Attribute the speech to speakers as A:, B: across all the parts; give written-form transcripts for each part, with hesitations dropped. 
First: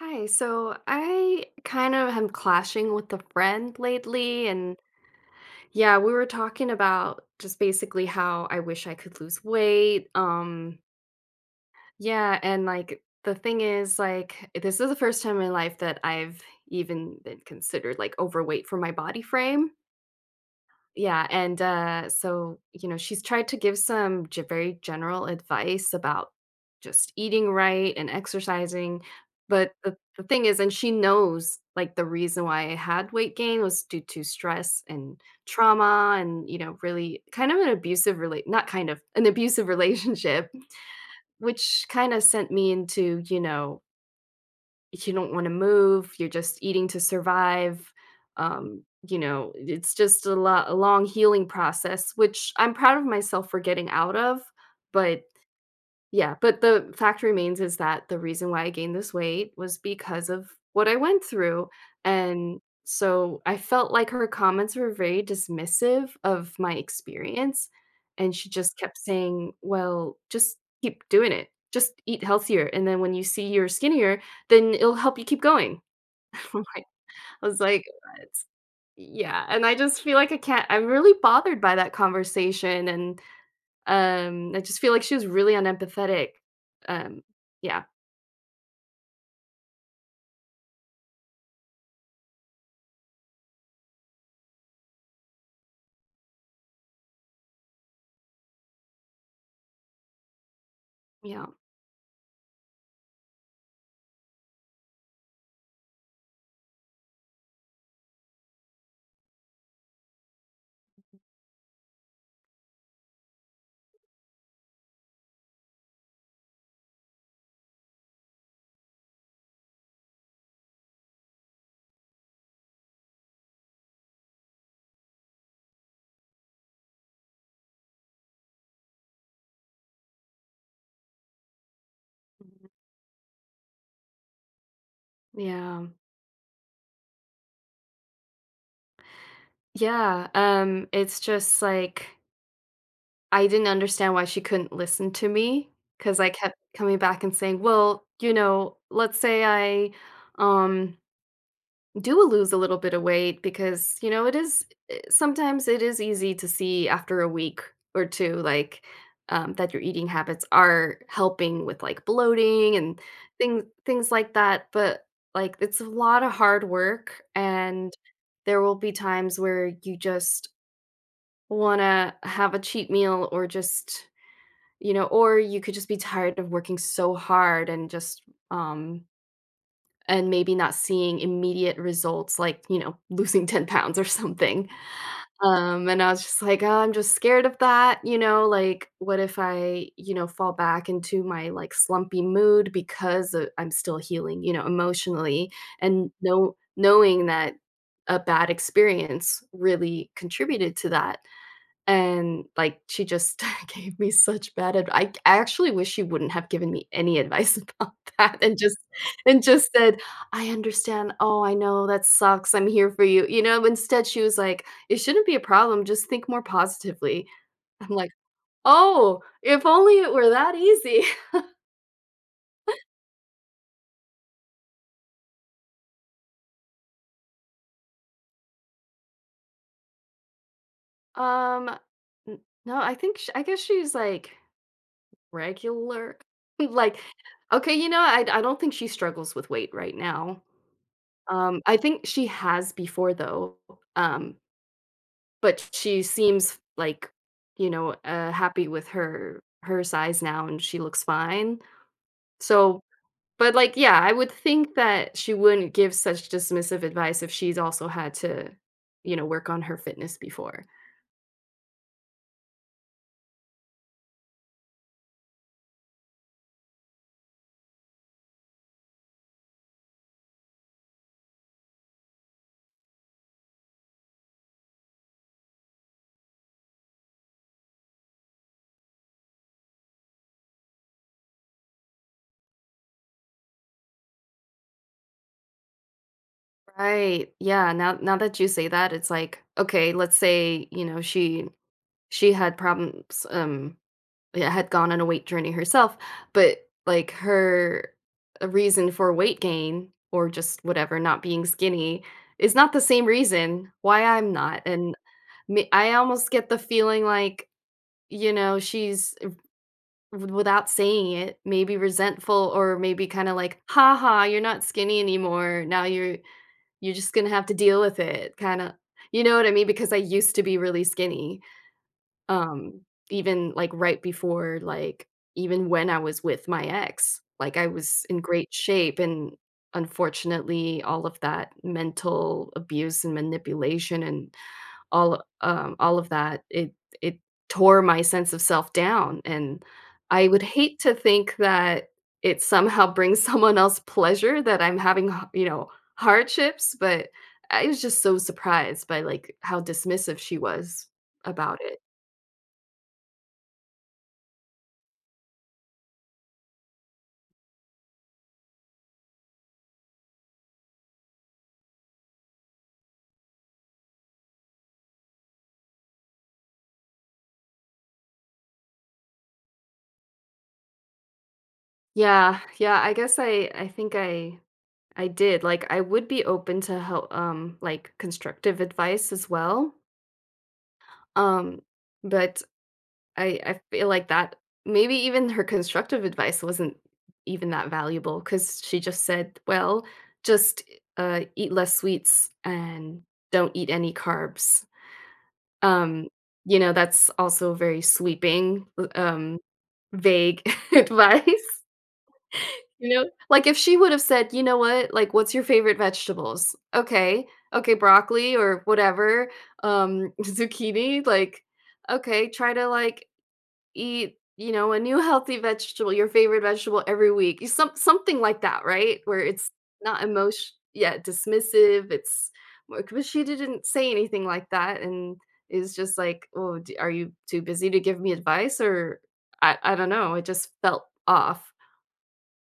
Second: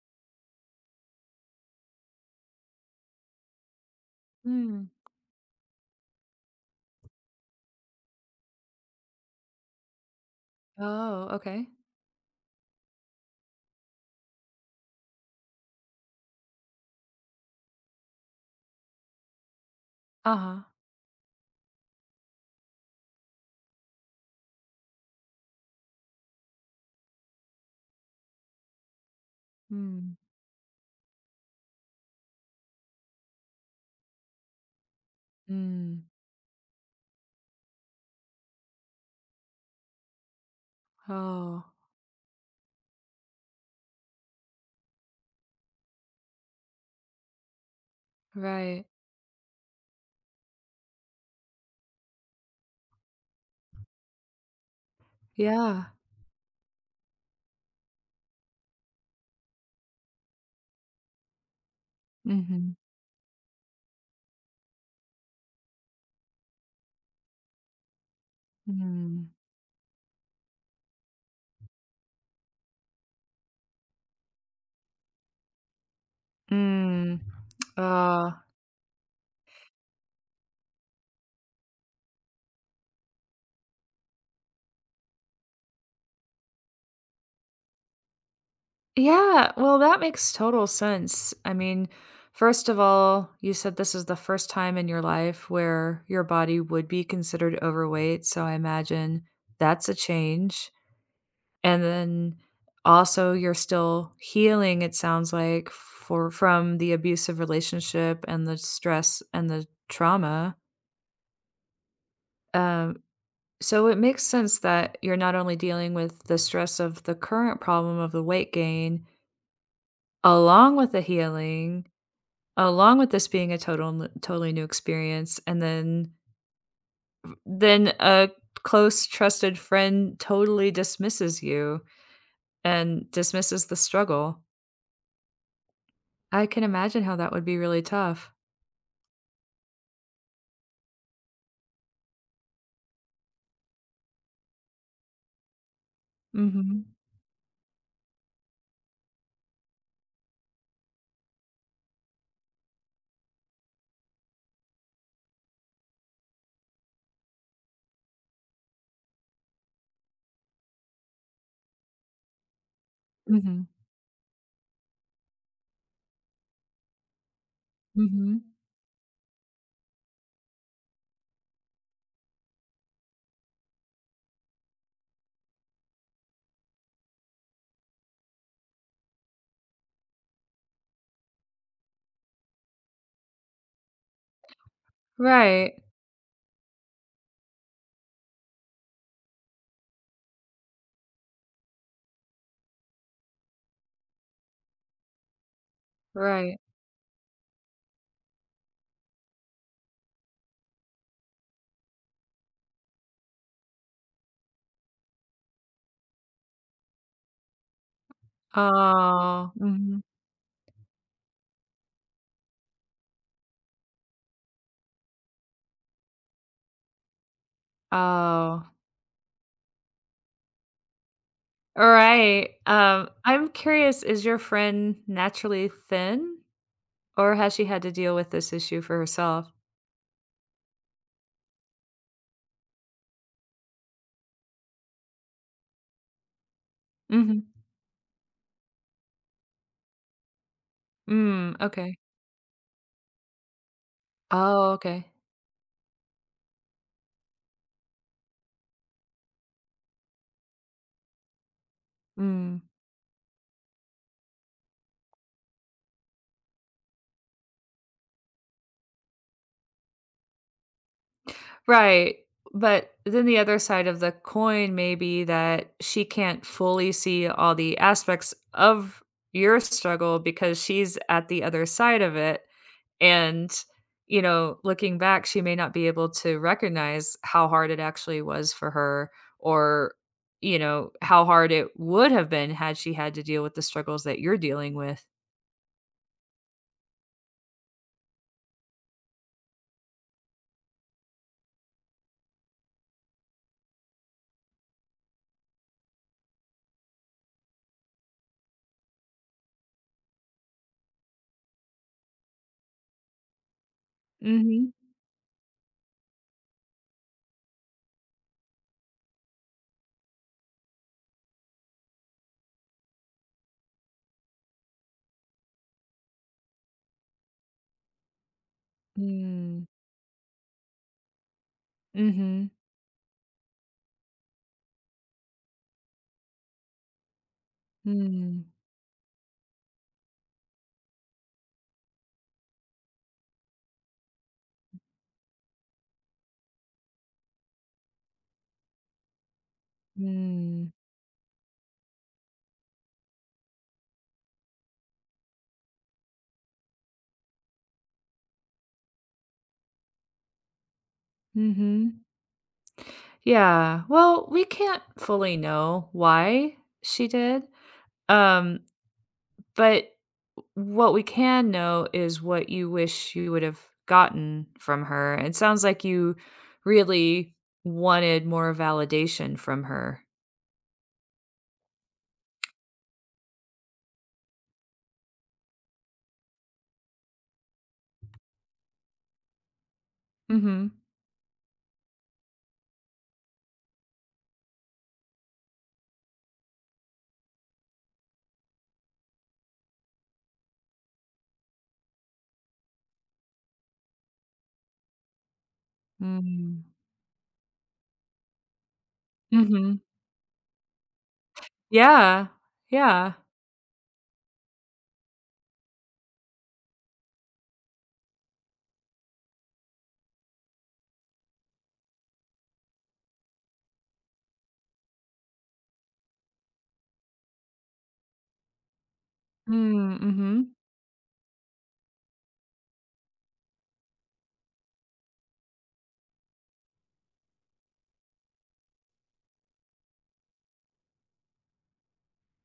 A: Hi, so I kind of am clashing with a friend lately, and
B: Mm.
A: yeah, we were talking about just basically how I wish I could lose weight.
B: Oh, okay.
A: Yeah, and like the thing is, like, this is the first time in my life that I've even been considered like overweight for my body frame.
B: Uh-huh.
A: Yeah, and, so, you know, she's tried to give some ge very general advice about just eating right and exercising, but the
B: Mm.
A: the thing is and she knows, like, the reason why I had weight gain was due to stress and
B: Mm.
A: trauma and, you know, really kind of an abusive not kind of, an abusive relationship,
B: Oh,
A: which kinda sent me into, you know, you don't wanna move, you're just eating to survive, um,
B: right.
A: you know, it's just a long healing process, which I'm proud of myself for getting out of, but
B: Yeah.
A: yeah, but the fact remains is that the reason why I gained this weight was because of what I went through, and
B: Mhm.
A: so I felt like her comments were very dismissive of my experience, and she just kept
B: Mm.
A: saying, "Well, just keep doing it. Just eat healthier, and then when you see you're skinnier, then it'll help you keep going." I'm like
B: Mm.
A: I was like, "What?"
B: Uh,
A: Yeah, and I just feel like I can't I'm really bothered by that conversation and I just feel like she was really unempathetic. Um, yeah,
B: yeah, well, that makes total sense. I mean, first of all, you said this is the first time in your life where your body would be considered overweight, so I imagine that's a change.
A: yeah,
B: And then also you're still healing, it sounds like, for from the abusive relationship and the stress and the trauma. Um, so it makes sense that you're not only dealing with the stress of the current problem of the weight gain, along with the healing, along with this being a totally new experience, and then a close trusted friend totally dismisses you
A: mhm,
B: and dismisses the struggle.
A: yeah,
B: I can imagine how that would be really tough.
A: yeah. It's just like I didn't understand why she couldn't listen to me because I kept
B: Mhm.
A: coming back and saying, "Well, you know, let's say I, um, do lose a little bit of weight because you know it is sometimes it is easy to see after a week or two like that your eating habits are helping with like bloating and
B: Mhm.
A: things like that but like it's a lot of hard work and
B: Mhm.
A: there will be times where you just want to have a cheat meal or just you know or you could just be tired of working so hard and just um and maybe not seeing immediate results like, you know, losing 10 pounds or something.
B: Right.
A: And I was just like, "Oh, I'm just scared of that, you know, like what if I, you know, fall back into my like slumpy mood because I'm still healing, you know, emotionally and no
B: Right.
A: knowing that a bad experience really contributed to that. And, like, she just gave me such bad advice. I actually wish she wouldn't have given me any advice about that and
B: Oh.
A: just said,
B: Mhm.
A: "I understand. Oh, I know. That sucks. I'm here for you." You know? Instead, she was like, "It shouldn't be a problem. Just think more positively." I'm like,
B: Oh.
A: "Oh, if only it were that easy."
B: All right. I'm curious, is your friend naturally thin, or has she had to deal with this issue for herself?
A: Um, n No, I think sh I guess she's, like, regular. Like,
B: Mhm.
A: okay, you know, I don't think she struggles with weight right now.
B: Mm,
A: I
B: okay.
A: think she has before though, um,
B: Oh, okay.
A: but she seems like, you know, happy with her size now and she looks fine.
B: Mm.
A: So, but like, yeah, I would think that she wouldn't give such dismissive advice if she's also had to, you know, work on her fitness before.
B: Right. But then the other side of the coin may be that she can't fully see all the aspects of your struggle because she's at the other side of it. And, you know, looking back, she may not be able to recognize how hard it actually was for her or, you know, how hard it would have been had she had to deal with the struggles that you're dealing with.
A: Right. Yeah. Now that you say that, it's like, okay, let's say, you know, she had problems, yeah, had gone on a weight journey herself, but like her reason for weight gain or just whatever, not being skinny is not the same reason why I'm not.
B: Mhm.
A: And me, I almost get the feeling like, you know, she's without saying it, maybe resentful or maybe kind of like, ha ha, you're not skinny anymore. Now you're just going to have to deal with it. Kind of, you know what I
B: Mm.
A: mean? Because I used to be really skinny
B: Mhm.
A: um, even, like, right before, like even when I was with my ex, like, I was in
B: Mm.
A: great shape, and unfortunately, all of that mental abuse and manipulation and all of that, it tore my sense of self down, and I would
B: Mm.
A: hate to think that it somehow brings someone else pleasure that I'm having ha you know, hardships, but I was just so surprised by, like, how dismissive she was about it.
B: Mhm. Yeah. Well, we can't fully know why she did. Um, but what we can know is what you wish you would have gotten from her. It sounds like you really wanted more validation from her.
A: Yeah, yeah, I guess I think I did. Like I would be open to help like constructive advice as well.
B: Mhm.
A: Um but I feel like that maybe even her constructive advice wasn't even that valuable cuz she just said, "Well, just eat less sweets and don't eat any carbs." Um you
B: Mm.
A: know, that's also very sweeping um
B: Mhm.
A: vague advice.
B: Yeah.
A: You know?
B: Yeah.
A: Like, if she would've said, "You know what? Like, what's your favorite vegetables?" "Okay. Okay, broccoli or whatever, zucchini," like, "Okay, try to, like, eat, you know, a new healthy vegetable, your favorite vegetable every week." Y some Something like that, right? Where it's
B: Mm,
A: not emotion,
B: mhm.
A: yeah, dismissive, it's more but she didn't say anything like that and is just like, "Oh, d are you too busy to give me advice?" Or I don't know, it just felt off.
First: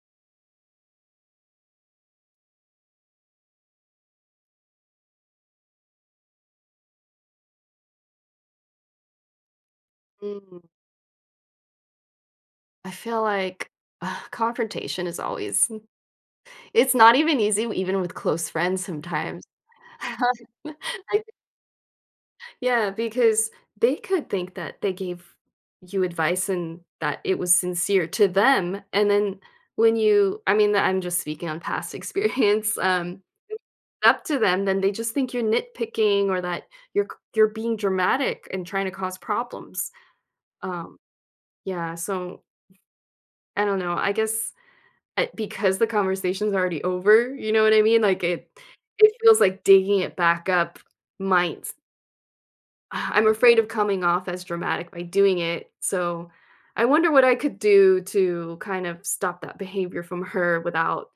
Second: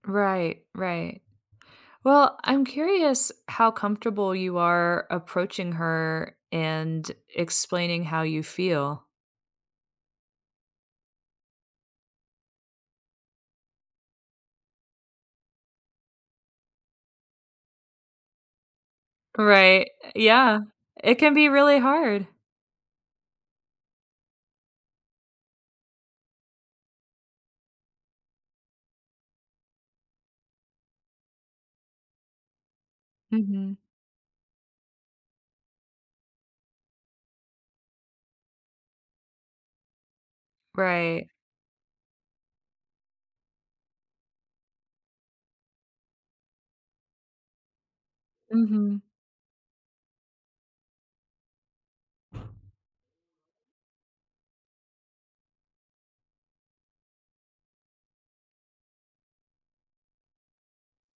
B: Right, right. Well, I'm curious how comfortable you are approaching her and explaining how you feel.
A: Mm. I feel like confrontation is always, it's not even easy even with close friends sometimes.
B: Right. Yeah. It
A: I
B: can be really hard.
A: Yeah, because they could think that they gave you advice and that it was sincere to them, and then when you I mean, I'm just speaking on past experience,
B: Mhm.
A: up to them, then they just think you're nitpicking or that you're c you're being dramatic and trying to cause problems. Um,
B: Right.
A: yeah, so I don't know, I guess because the conversation's already over, you know what I mean? Like, it
B: Mhm.
A: it feels like digging it back up might I'm afraid of coming off as dramatic by doing it, so I wonder what I could do to kind of stop that behavior from her without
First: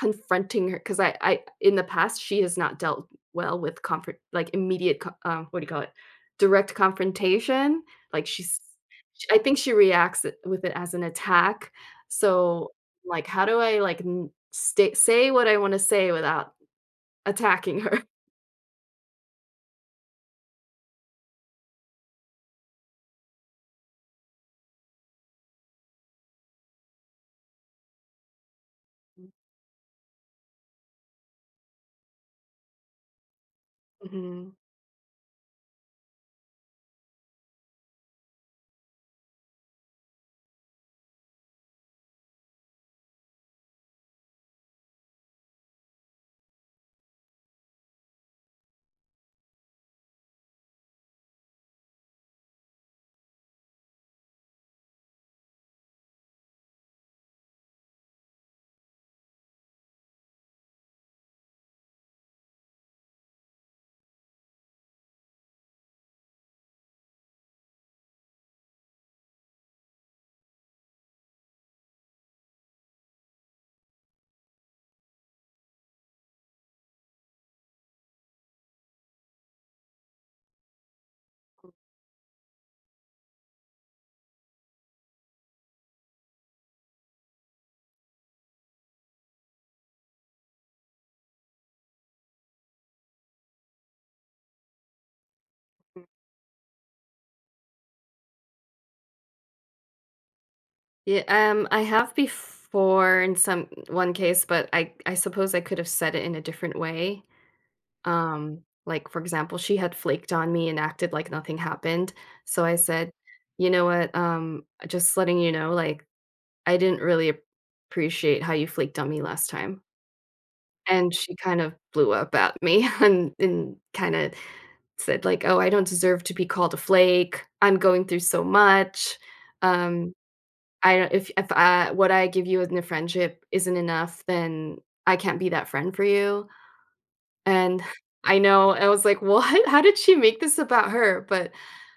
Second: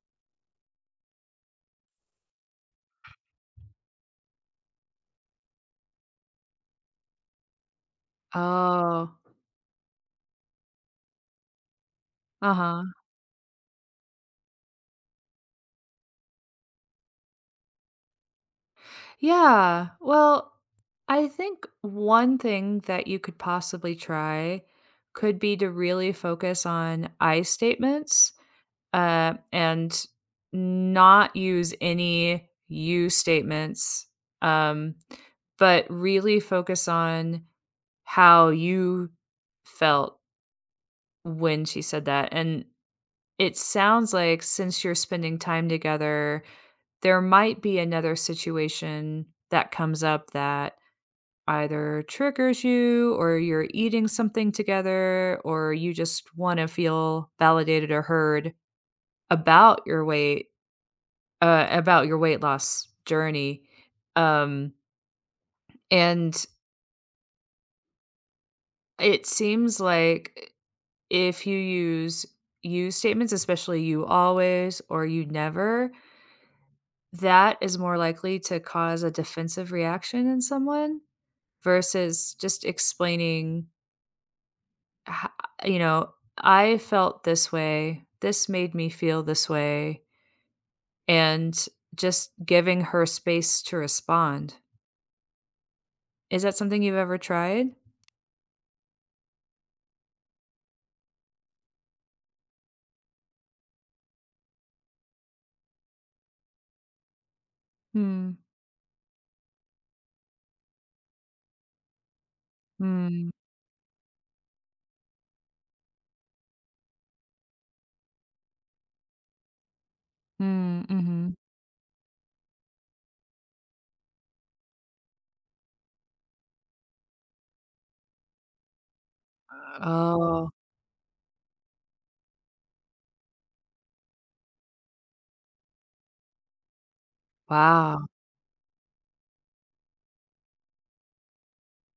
A: confronting her because I in the past, she has not dealt well with comfort like, immediate co what do you call it? Direct confrontation, like,
B: Oh.
A: I think she reacts it with it as an attack, so,
B: Uh-huh.
A: like, how do I, like, n stay say what I wanna say without attacking her?
B: Yeah. Well, I think one thing that you could possibly try could be to really focus on I statements and not use any you statements,
A: Mhm.
B: um, but really focus on how you felt when she said that. And it sounds like since you're spending time together, there might be another situation that comes up that either triggers you or you're eating something together or you just want to feel validated or heard about your weight about your weight loss journey. Um, and it seems like if you use you statements, especially you always or you never, that is more likely to cause a defensive reaction in someone versus just ho- you know, I felt this way, this made me feel this way, and just giving her space to respond. Is that something you've ever tried?
A: Yeah, I have before in some one case, but I suppose I could have said it in a different way.
B: Hmm.
A: Um, like, for example, she had flaked on me and acted like nothing happened. So I said,
B: Mm,
A: "You know what? Just letting you know, like, I didn't really appreciate how you flaked on me last time."
B: mm,
A: And
B: mhm.
A: she kind of blew up at me and kind of said, like, "Oh, I don't deserve to be called a flake. I'm going through so much.
B: Um.
A: Um,
B: Oh,
A: I don't, if I, what I give you in a friendship isn't enough, then I can't be that friend for you." And
B: wow.
A: I know, I was like, "What? How did she make this about her?" But,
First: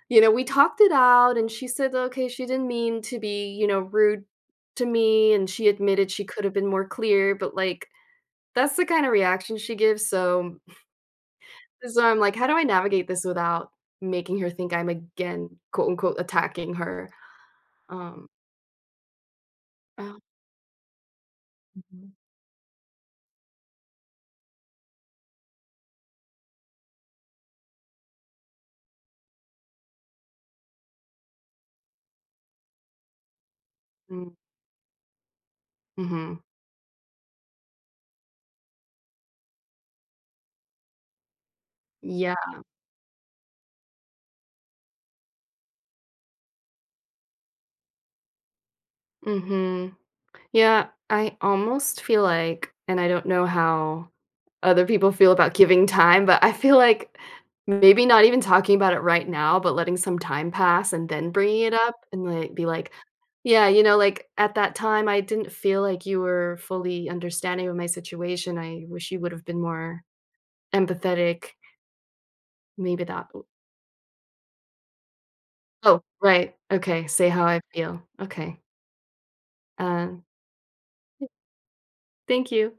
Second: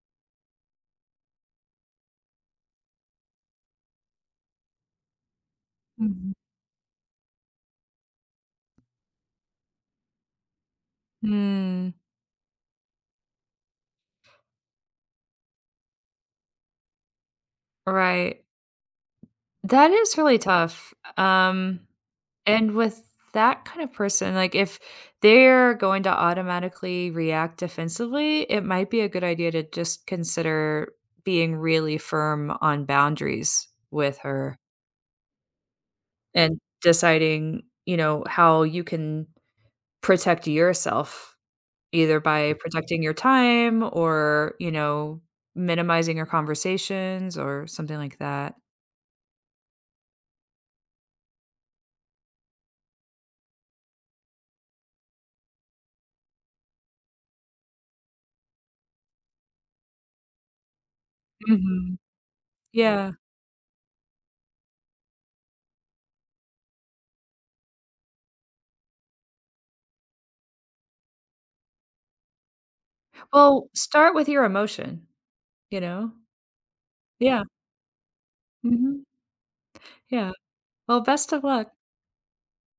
A: you know, we talked it out and she said, "Okay, she didn't mean to be, you know, rude to me," and she admitted she
B: Mhm.
A: could have been more clear, but, like, that's the kinda reaction she gives, so
B: Mm,
A: so I'm like, "How do I navigate this without making her think I'm again, quote, unquote, attacking her?" Um,
B: right. That is
A: oh,
B: really tough,
A: mhm,
B: and with that kind of person, like, if they're going to automatically react defensively, it might be a good idea to just consider being really firm on boundaries with
A: mm,
B: her
A: mhm,
B: and deciding, you know, how you can protect yourself. Either
A: yeah,
B: by protecting your time or, you know, minimizing your conversations or something like that.
A: mhm. Yeah, I almost feel like and I don't know how other people feel about giving time, but I feel like maybe not even talking about it right now, but letting some time pass and then bringing it up
B: Mhm.
A: and like be like,
B: Yeah.
A: yeah, you know, like at that time, I didn't feel like you were fully understanding of my situation. I wish you would have been more empathetic. Maybe that.
B: Well, start with your emotion, you
A: Oh,
B: know?
A: right. Okay. Say
B: Yeah.
A: how I feel. Okay.
B: Mhm.
A: Um,
B: Yeah. Well, best of luck.
A: Thank you.